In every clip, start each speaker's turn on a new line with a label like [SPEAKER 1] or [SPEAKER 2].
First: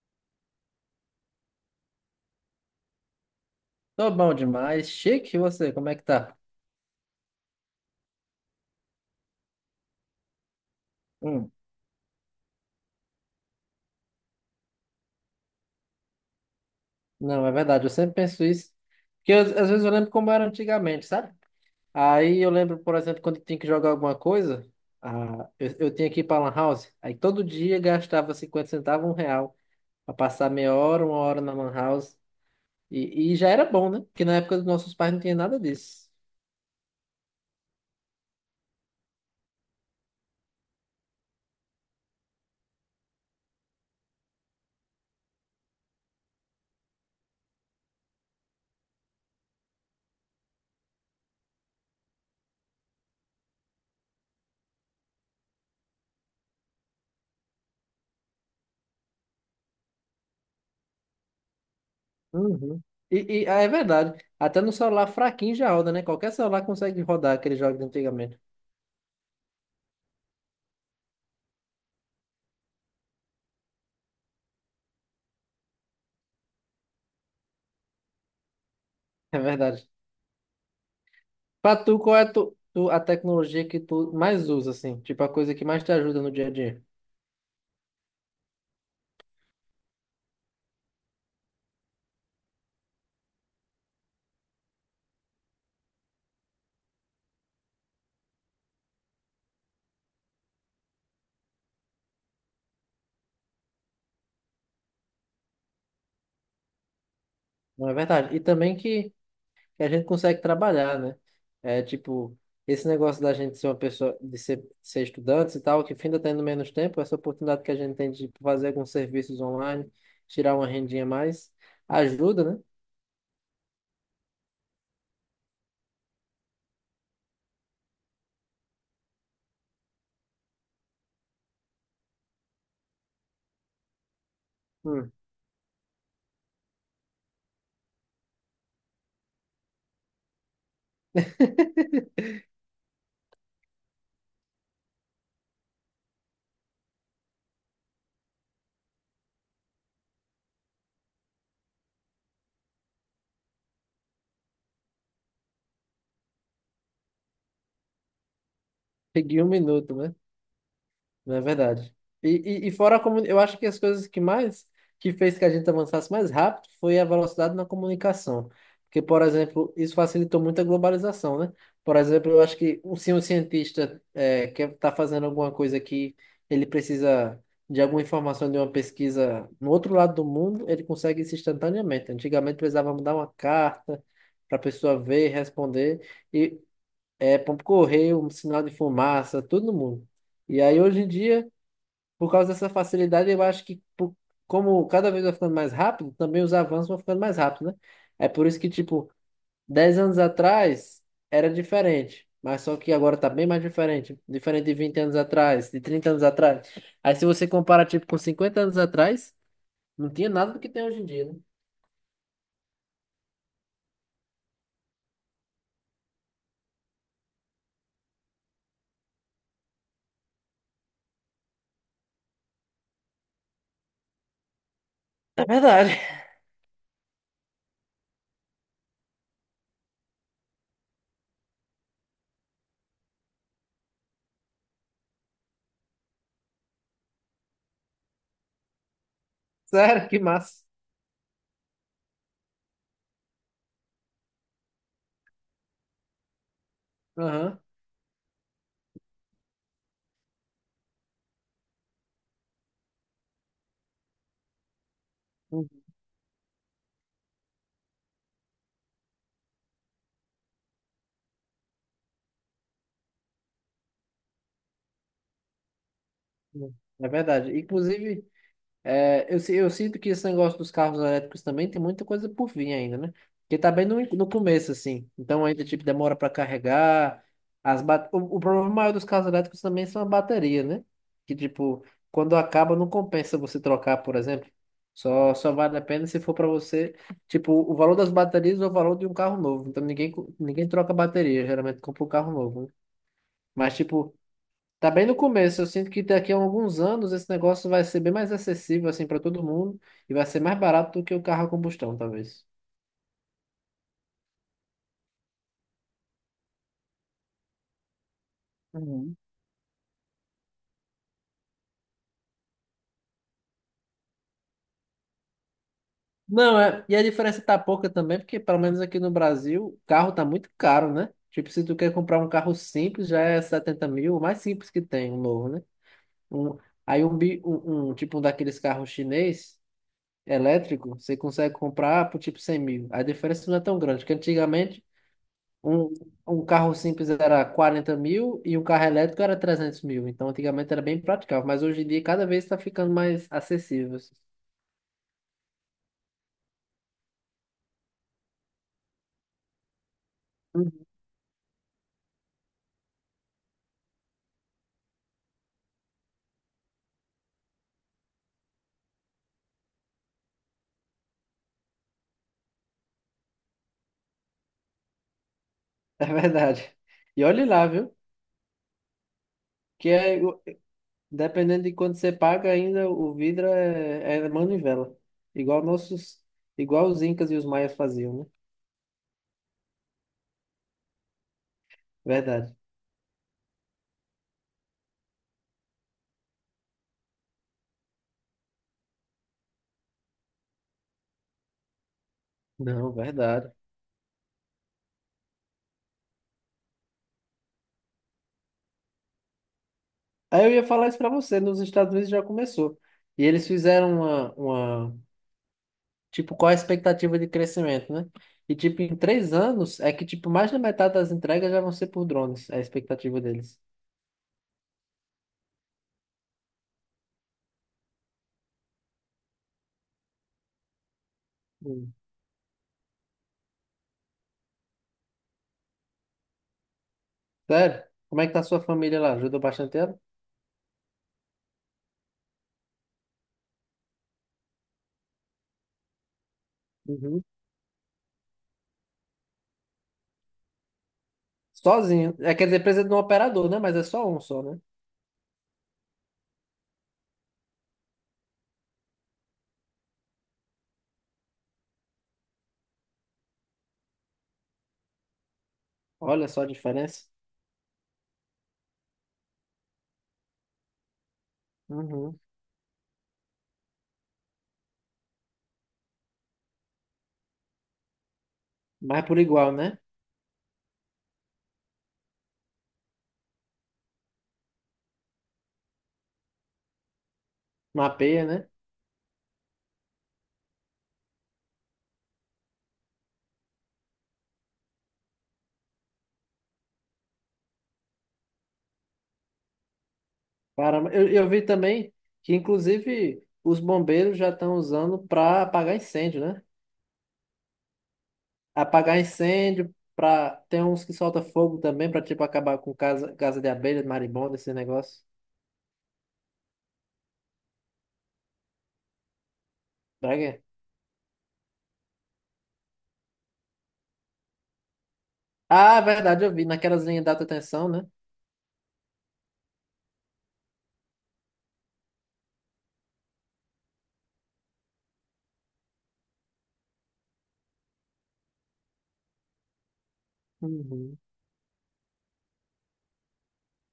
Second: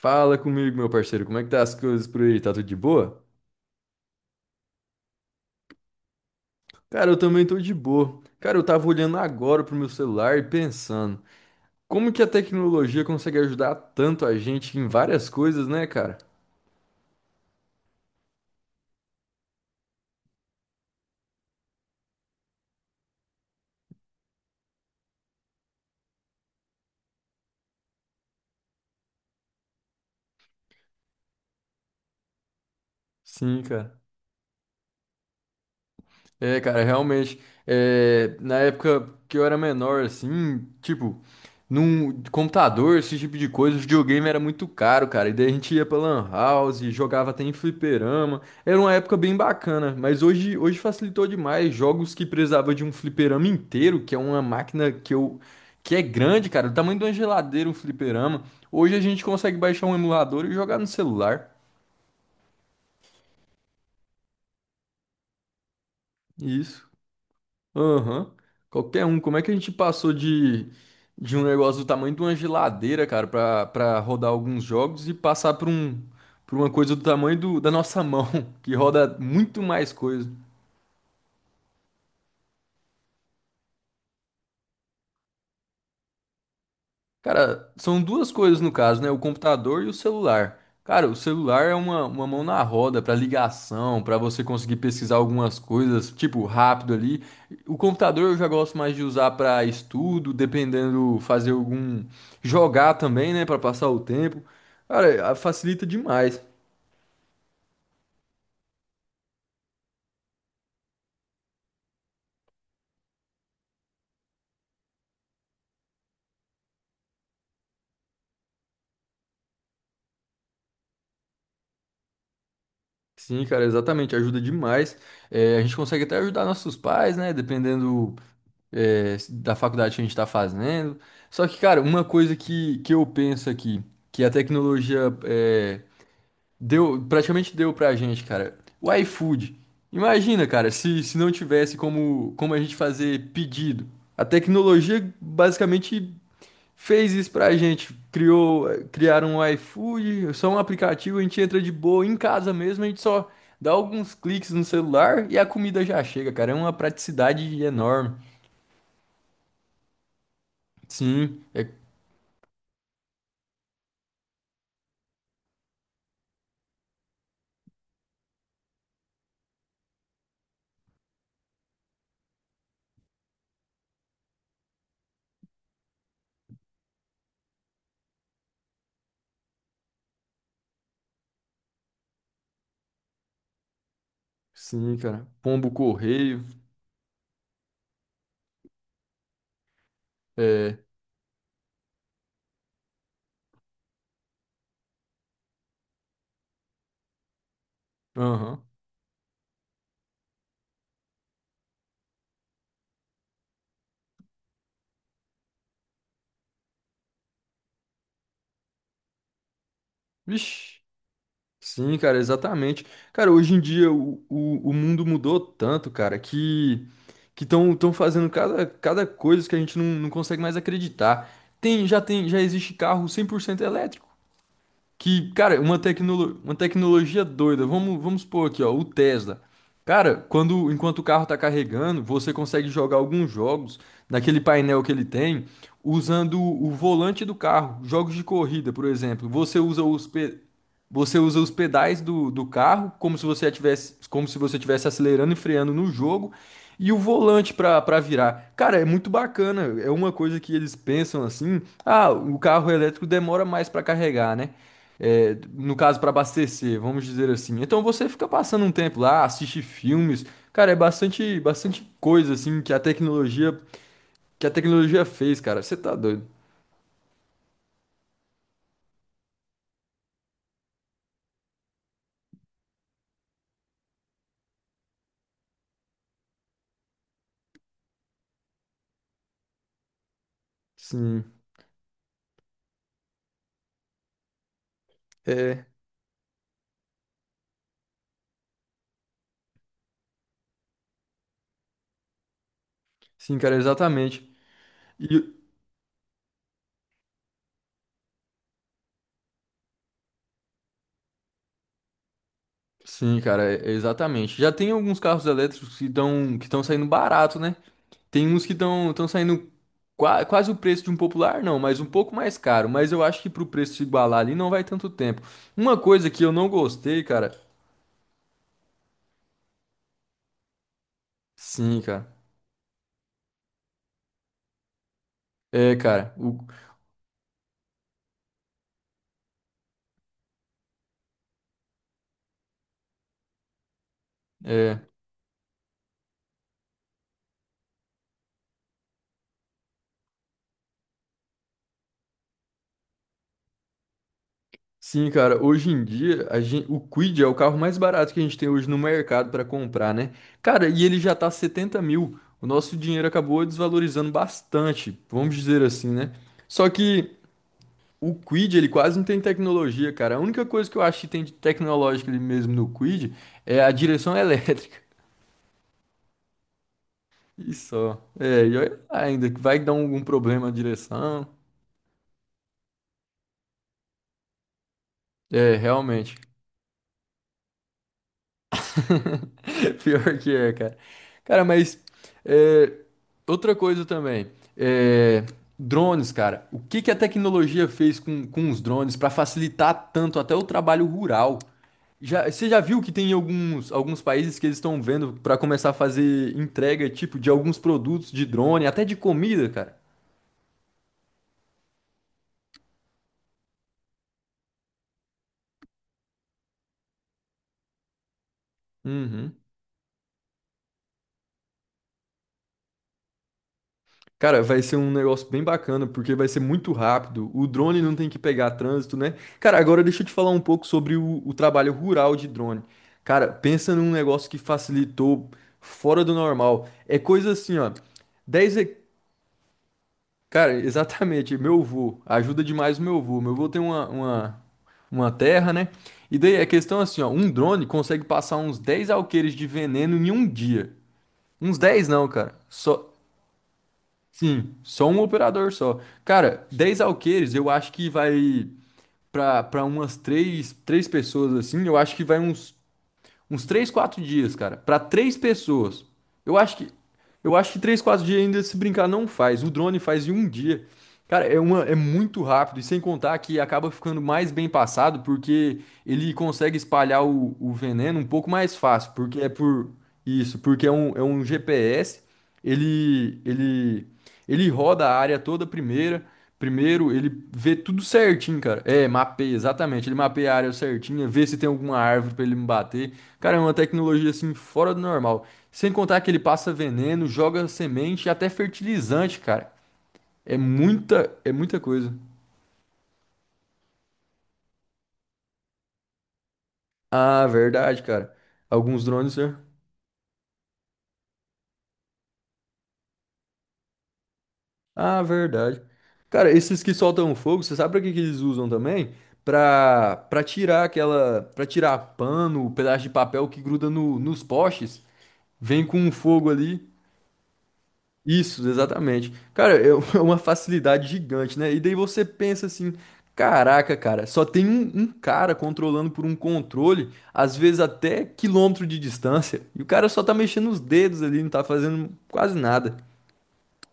[SPEAKER 1] Fala comigo, meu parceiro, como é que tá as coisas por aí? Tá tudo de boa?
[SPEAKER 2] Tô bom demais. Chique, e você, como é que tá?
[SPEAKER 1] Cara, eu também tô de boa. Cara, eu tava olhando agora pro meu celular e pensando,
[SPEAKER 2] Hum,
[SPEAKER 1] como que a tecnologia consegue ajudar tanto a gente em várias coisas, né, cara?
[SPEAKER 2] não, é verdade, eu sempre penso isso. Às vezes eu lembro como era antigamente, sabe? Aí eu lembro, por exemplo, quando tinha que jogar alguma coisa, eu tinha que ir pra Lan House, aí todo dia gastava 50 centavos, 1 real, pra passar meia hora, 1 hora na Lan House. E já
[SPEAKER 1] Sim,
[SPEAKER 2] era bom,
[SPEAKER 1] cara.
[SPEAKER 2] né? Porque na época dos nossos pais não tinha nada disso.
[SPEAKER 1] Cara, realmente, na época que eu era menor, assim, tipo, num computador, esse tipo de coisa, o videogame era muito caro, cara, e daí a gente ia pra Lan House, jogava até em fliperama, era uma época bem bacana, mas hoje facilitou demais, jogos que precisava de um fliperama inteiro, que é uma máquina que é grande, cara, do tamanho de uma geladeira, um fliperama, hoje a gente consegue baixar um emulador e jogar no celular,
[SPEAKER 2] Uhum. É verdade, até no celular fraquinho já roda, né? Qualquer celular
[SPEAKER 1] isso.
[SPEAKER 2] consegue rodar aquele jogo de
[SPEAKER 1] Aham.
[SPEAKER 2] antigamente.
[SPEAKER 1] Qualquer um. Como é que a gente passou de um negócio do tamanho de uma geladeira, cara, pra rodar alguns jogos e passar pra um, pra uma coisa do tamanho da nossa mão, que roda
[SPEAKER 2] É
[SPEAKER 1] muito
[SPEAKER 2] verdade.
[SPEAKER 1] mais coisa.
[SPEAKER 2] Pra tu, a tecnologia que tu mais usa, assim? Tipo, a coisa que mais te ajuda no dia a dia.
[SPEAKER 1] Cara, são duas coisas no caso, né? O computador e o celular. Cara, o celular é uma mão na roda para ligação, para você conseguir pesquisar algumas coisas, tipo, rápido ali. O computador eu já gosto mais de usar para estudo, dependendo, fazer algum. Jogar também, né? Para passar o tempo. Cara, a- facilita demais.
[SPEAKER 2] Não é verdade? E também que a gente consegue trabalhar, né? É tipo, esse negócio da gente ser uma pessoa, de ser estudantes e tal, que ainda tendo menos tempo, essa oportunidade que a gente tem de fazer alguns serviços online, tirar uma rendinha a mais, ajuda, né?
[SPEAKER 1] Sim, cara, exatamente, ajuda demais. É, a gente consegue até ajudar nossos pais, né? Dependendo, é, da faculdade que a gente está fazendo. Só que, cara, uma coisa que eu penso aqui, que a
[SPEAKER 2] Hum.
[SPEAKER 1] tecnologia praticamente deu pra gente, cara, o iFood. Imagina, cara, se não tivesse como a gente fazer pedido. A tecnologia basicamente fez isso pra gente, criaram um iFood, só um aplicativo, a gente entra de boa em casa mesmo, a gente só dá alguns cliques no celular e a comida já chega, cara. É uma praticidade enorme.
[SPEAKER 2] Peguei um minuto, né? Não é
[SPEAKER 1] Sim, é,
[SPEAKER 2] verdade. E, eu acho que as coisas que fez que a gente avançasse mais rápido foi a velocidade na comunicação. Porque, por exemplo, isso facilitou muito a globalização, né? Por exemplo, eu acho que se um cientista é, quer estar fazendo alguma coisa que ele precisa de alguma informação de uma pesquisa no outro lado do mundo, ele consegue isso instantaneamente. Antigamente precisava mandar uma carta para a
[SPEAKER 1] sim,
[SPEAKER 2] pessoa
[SPEAKER 1] cara.
[SPEAKER 2] ver,
[SPEAKER 1] Pombo
[SPEAKER 2] responder,
[SPEAKER 1] correio,
[SPEAKER 2] e por correio, um sinal de fumaça, tudo no mundo. E
[SPEAKER 1] é,
[SPEAKER 2] aí, hoje em dia por causa dessa facilidade, eu acho que por- como cada vez vai ficando mais rápido, também os avanços vão ficando mais rápidos, né? É por isso
[SPEAKER 1] aham.
[SPEAKER 2] que, tipo, 10 anos atrás era diferente, mas só que agora tá bem mais diferente. Diferente de 20 anos atrás, de 30 anos atrás. Aí se você compara, tipo, com 50 anos atrás, não tinha nada do que
[SPEAKER 1] Vixe.
[SPEAKER 2] tem hoje em dia, né?
[SPEAKER 1] Sim, cara, exatamente. Cara, hoje em dia o mundo mudou tanto, cara, que estão fazendo cada coisa que a gente não consegue mais acreditar. Já existe carro 100% elétrico. Que,
[SPEAKER 2] É
[SPEAKER 1] cara,
[SPEAKER 2] verdade.
[SPEAKER 1] uma tecnologia doida. Vamos supor aqui, ó, o Tesla. Cara, quando enquanto o carro tá carregando, você consegue jogar alguns jogos naquele painel que ele tem usando o volante do carro. Jogos de corrida, por exemplo.
[SPEAKER 2] Sério, que massa.
[SPEAKER 1] Você usa os pedais do carro como se você como se você tivesse acelerando e freando no jogo e o volante
[SPEAKER 2] Aham.
[SPEAKER 1] para virar. Cara, é muito bacana. É uma coisa que eles pensam assim: ah, o carro elétrico demora mais para carregar, né? É, no caso, para abastecer, vamos dizer assim. Então você fica passando um tempo lá, assiste filmes. Cara, é bastante coisa assim que a tecnologia fez, cara. Você tá doido?
[SPEAKER 2] Uhum. É verdade. Inclusive. Eu sinto que esse negócio dos carros elétricos também tem muita coisa por vir ainda, né? Porque tá bem no, in- No começo, assim. Então ainda, tipo, demora para carregar. O problema maior dos carros elétricos também são a bateria, né?
[SPEAKER 1] Sim,
[SPEAKER 2] Que, tipo, quando acaba, não compensa você trocar, por exemplo. Só
[SPEAKER 1] é,
[SPEAKER 2] vale a pena se for para você, tipo, o valor das baterias ou o valor de um carro novo. Então ninguém troca bateria, geralmente compra um carro novo, né?
[SPEAKER 1] sim, cara,
[SPEAKER 2] Mas, tipo,
[SPEAKER 1] exatamente.
[SPEAKER 2] tá bem no
[SPEAKER 1] E,
[SPEAKER 2] começo. Eu sinto que daqui a alguns anos esse negócio vai ser bem mais acessível assim para todo mundo e vai ser mais barato do que o carro a combustão, talvez.
[SPEAKER 1] sim, cara, é- exatamente. Já tem alguns carros elétricos que estão saindo barato, né? Tem uns que estão estão
[SPEAKER 2] Uhum.
[SPEAKER 1] saindo qua- quase o preço de um popular, não, mas um pouco mais caro. Mas eu acho que pro preço se igualar ali não vai tanto tempo. Uma coisa que eu não
[SPEAKER 2] Não, é. E a
[SPEAKER 1] gostei, cara.
[SPEAKER 2] diferença tá pouca também, porque pelo menos aqui no Brasil, o carro tá muito caro, né? Tipo, se tu
[SPEAKER 1] Sim,
[SPEAKER 2] quer
[SPEAKER 1] cara.
[SPEAKER 2] comprar um carro simples, já é 70 mil, o mais simples que tem, um novo, né?
[SPEAKER 1] É, cara. O,
[SPEAKER 2] Um, aí um, bi- um tipo um daqueles carros chinês elétrico, você consegue comprar por tipo 100 mil. A diferença não é tão grande, porque
[SPEAKER 1] é.
[SPEAKER 2] antigamente Um, um carro simples era 40 mil e um carro elétrico era 300 mil. Então, antigamente era bem praticável, mas hoje em dia cada vez está ficando mais acessível. Assim.
[SPEAKER 1] Sim, cara, hoje em dia a gen- o Kwid é o carro mais barato que a gente tem hoje no mercado para comprar, né? Cara,
[SPEAKER 2] Uhum.
[SPEAKER 1] e ele já tá 70 mil. O nosso dinheiro acabou desvalorizando bastante, vamos dizer assim, né? Só que o Kwid, ele quase não tem tecnologia, cara. A única coisa que eu acho que tem de tecnológica ali mesmo no Kwid é a direção elétrica.
[SPEAKER 2] É verdade. E olhe
[SPEAKER 1] E
[SPEAKER 2] lá, viu?
[SPEAKER 1] só. É, e olha lá ainda, vai dar
[SPEAKER 2] Que
[SPEAKER 1] algum
[SPEAKER 2] é, o-
[SPEAKER 1] problema a direção.
[SPEAKER 2] Dependendo de quanto você paga, ainda o vidro é manivela.
[SPEAKER 1] É,
[SPEAKER 2] Igual
[SPEAKER 1] realmente.
[SPEAKER 2] nossos, Igual os incas e os maias faziam, né?
[SPEAKER 1] Pior que é, cara. Cara, mas
[SPEAKER 2] Verdade.
[SPEAKER 1] é, outra coisa também. É, drones, cara. O que que a tecnologia fez com os drones para facilitar tanto até o trabalho rural? Já, você já viu que
[SPEAKER 2] Não,
[SPEAKER 1] tem
[SPEAKER 2] verdade.
[SPEAKER 1] alguns países que eles estão vendo para começar a fazer entrega, tipo, de alguns produtos de drone, até de comida, cara?
[SPEAKER 2] Aí eu ia falar isso para você, nos Estados Unidos já começou. E eles fizeram uma tipo, qual a expectativa de crescimento, né? E, tipo, em três
[SPEAKER 1] Uhum.
[SPEAKER 2] anos, é que, tipo, mais da metade das entregas já vão ser por drones, é a expectativa deles.
[SPEAKER 1] Cara, vai ser um negócio bem bacana, porque vai ser muito rápido. O drone não tem que pegar trânsito, né? Cara, agora deixa eu te falar um pouco sobre o trabalho
[SPEAKER 2] Hum.
[SPEAKER 1] rural de drone. Cara, pensa num negócio que facilitou fora do normal. É coisa assim, ó.
[SPEAKER 2] Sério? Como é que tá a
[SPEAKER 1] 10,
[SPEAKER 2] sua
[SPEAKER 1] he-
[SPEAKER 2] família lá? Ajudou bastante ela?
[SPEAKER 1] cara, exatamente, meu avô. Ajuda demais o meu avô. Meu avô tem uma terra, né? E daí a questão é assim, ó.
[SPEAKER 2] Uhum.
[SPEAKER 1] Um drone consegue passar uns 10 alqueires de veneno em um dia. Uns 10 não,
[SPEAKER 2] Sozinho. É,
[SPEAKER 1] cara.
[SPEAKER 2] quer dizer, precisa
[SPEAKER 1] Só
[SPEAKER 2] de um operador, né? Mas é só um só,
[SPEAKER 1] sim,
[SPEAKER 2] né?
[SPEAKER 1] só um operador só. Cara, 10 alqueires, eu acho que vai pra umas três pessoas assim, eu acho que vai uns uns 3 4 dias, cara, pra três pessoas.
[SPEAKER 2] Olha
[SPEAKER 1] Eu
[SPEAKER 2] só a
[SPEAKER 1] acho que
[SPEAKER 2] diferença.
[SPEAKER 1] eu acho que 3 4 dias ainda se brincar não faz. O drone faz em um dia. Cara, é uma é
[SPEAKER 2] Uhum.
[SPEAKER 1] muito rápido e sem contar que acaba ficando mais bem passado porque ele consegue espalhar o veneno um pouco mais fácil,
[SPEAKER 2] Mas é por
[SPEAKER 1] porque é
[SPEAKER 2] igual,
[SPEAKER 1] por
[SPEAKER 2] né?
[SPEAKER 1] isso, porque é é um GPS. Ele, ele, ele roda a área toda primeira. Primeiro, ele vê tudo
[SPEAKER 2] Mapeia,
[SPEAKER 1] certinho,
[SPEAKER 2] né?
[SPEAKER 1] cara. É, mapeia, exatamente. Ele mapeia a área certinha, vê se tem alguma árvore pra ele me bater. Cara, é uma tecnologia assim fora do normal. Sem contar que ele passa veneno, joga semente e até fertilizante, cara.
[SPEAKER 2] Para... Eu, eu
[SPEAKER 1] É
[SPEAKER 2] vi
[SPEAKER 1] muita
[SPEAKER 2] também
[SPEAKER 1] coisa.
[SPEAKER 2] que, inclusive, os bombeiros já estão usando para apagar incêndio, né?
[SPEAKER 1] Ah, verdade, cara. Alguns
[SPEAKER 2] Apagar
[SPEAKER 1] drones, né?
[SPEAKER 2] incêndio, pra... tem uns que soltam fogo também pra tipo acabar com casa, casa de abelha, marimbondo, esse
[SPEAKER 1] Ah,
[SPEAKER 2] negócio.
[SPEAKER 1] verdade. Cara, esses que soltam fogo, você sabe pra que que eles usam também?
[SPEAKER 2] Pra
[SPEAKER 1] Pra
[SPEAKER 2] quê?
[SPEAKER 1] tirar pra tirar pano, pedaço de papel que gruda no, nos postes, vem
[SPEAKER 2] Ah,
[SPEAKER 1] com
[SPEAKER 2] é
[SPEAKER 1] um
[SPEAKER 2] verdade,
[SPEAKER 1] fogo
[SPEAKER 2] eu vi.
[SPEAKER 1] ali.
[SPEAKER 2] Naquelas linhas de alta tensão, né?
[SPEAKER 1] Isso, exatamente. Cara, é é uma facilidade gigante, né? E daí você pensa assim, caraca, cara, só tem um cara controlando por um controle, às vezes até quilômetro de distância, e o cara só tá mexendo os
[SPEAKER 2] Uhum.
[SPEAKER 1] dedos ali, não tá fazendo quase nada.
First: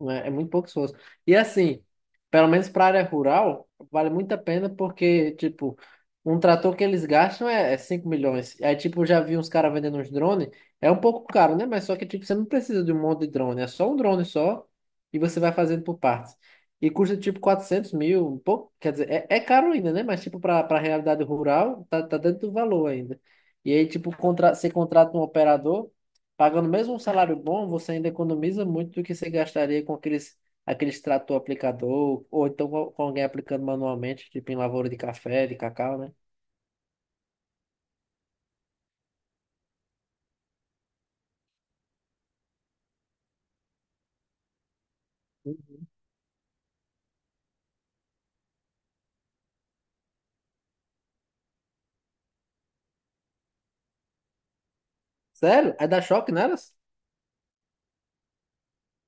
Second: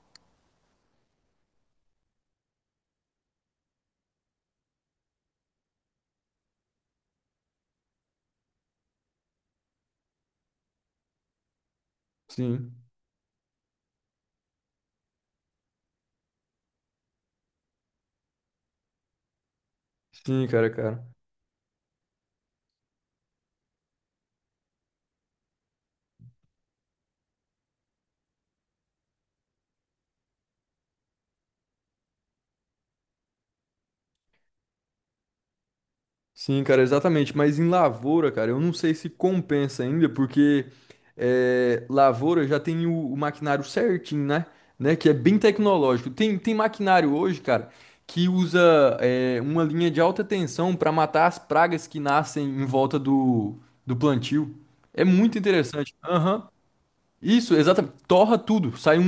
[SPEAKER 2] Né? É muito pouco pessoas. E assim, pelo menos para área rural, vale muito a pena porque, tipo, um trator que eles gastam é 5 milhões. Aí, tipo, eu já vi uns caras vendendo uns drones. É um pouco caro, né? Mas só que, tipo, você não
[SPEAKER 1] Sim,
[SPEAKER 2] precisa de um monte de drone. É só um drone só e você vai fazendo por partes. E custa, tipo, 400 mil, um pouco. Quer dizer, é caro ainda, né? Mas, tipo, para para a
[SPEAKER 1] cara.
[SPEAKER 2] realidade rural, tá dentro do valor ainda. E aí, tipo, contra, você contrata um operador pagando mesmo um salário bom, você ainda economiza muito do que você gastaria com aqueles, aqueles trator aplicador, ou então com alguém aplicando manualmente, tipo em lavoura de café, de cacau, né?
[SPEAKER 1] Sim, cara, exatamente. Mas em lavoura, cara, eu não sei se compensa ainda, porque é, lavoura já tem o maquinário certinho, né? Né? Que é bem tecnológico. Tem maquinário hoje, cara, que usa é, uma linha de alta tensão para matar as pragas que nascem em volta do plantio. É muito
[SPEAKER 2] Sério? Aí
[SPEAKER 1] interessante.
[SPEAKER 2] dá choque
[SPEAKER 1] Aham.
[SPEAKER 2] nelas?
[SPEAKER 1] Isso, exatamente. Torra tudo.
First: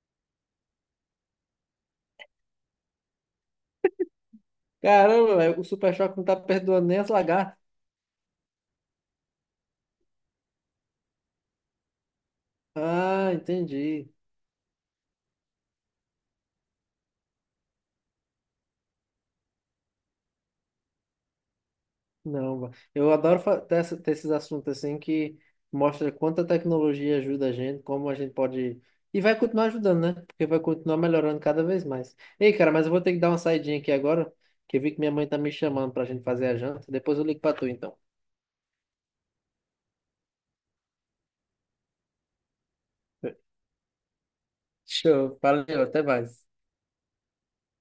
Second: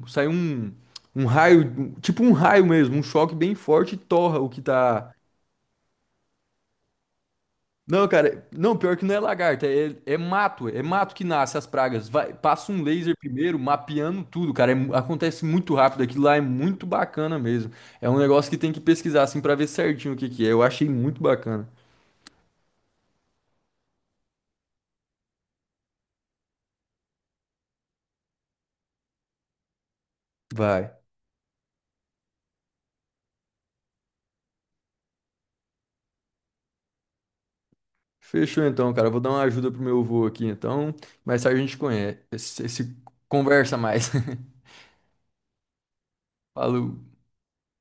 [SPEAKER 1] um- sai um, um raio, tipo um raio mesmo, um choque bem forte, e torra o que tá.
[SPEAKER 2] Caramba, velho, o super choque não tá perdoando nem as lagartas.
[SPEAKER 1] Não, cara, não, pior que não é lagarta, é mato que nasce as pragas. Vai, passa um laser
[SPEAKER 2] Ah,
[SPEAKER 1] primeiro,
[SPEAKER 2] entendi.
[SPEAKER 1] mapeando tudo, cara. É mu- acontece muito rápido, aquilo lá é muito bacana mesmo. É um negócio que tem que pesquisar assim pra ver certinho o que que é. Eu achei muito bacana.
[SPEAKER 2] Não, va- eu adoro fa- ter, essa- Ter esses assuntos assim que mostra quanta tecnologia ajuda a gente, como a gente pode. E vai continuar ajudando, né? Porque vai
[SPEAKER 1] Vai.
[SPEAKER 2] continuar melhorando cada vez mais. Ei, cara, mas eu vou ter que dar uma saidinha aqui agora, que eu vi que minha mãe tá me chamando pra gente fazer a janta. Depois eu ligo pra tu, então.
[SPEAKER 1] Fechou então, cara. Eu vou dar uma ajuda pro meu avô aqui, então. Mais tarde a gente conhece, se conversa mais.
[SPEAKER 2] Show, valeu, até mais.
[SPEAKER 1] Falou.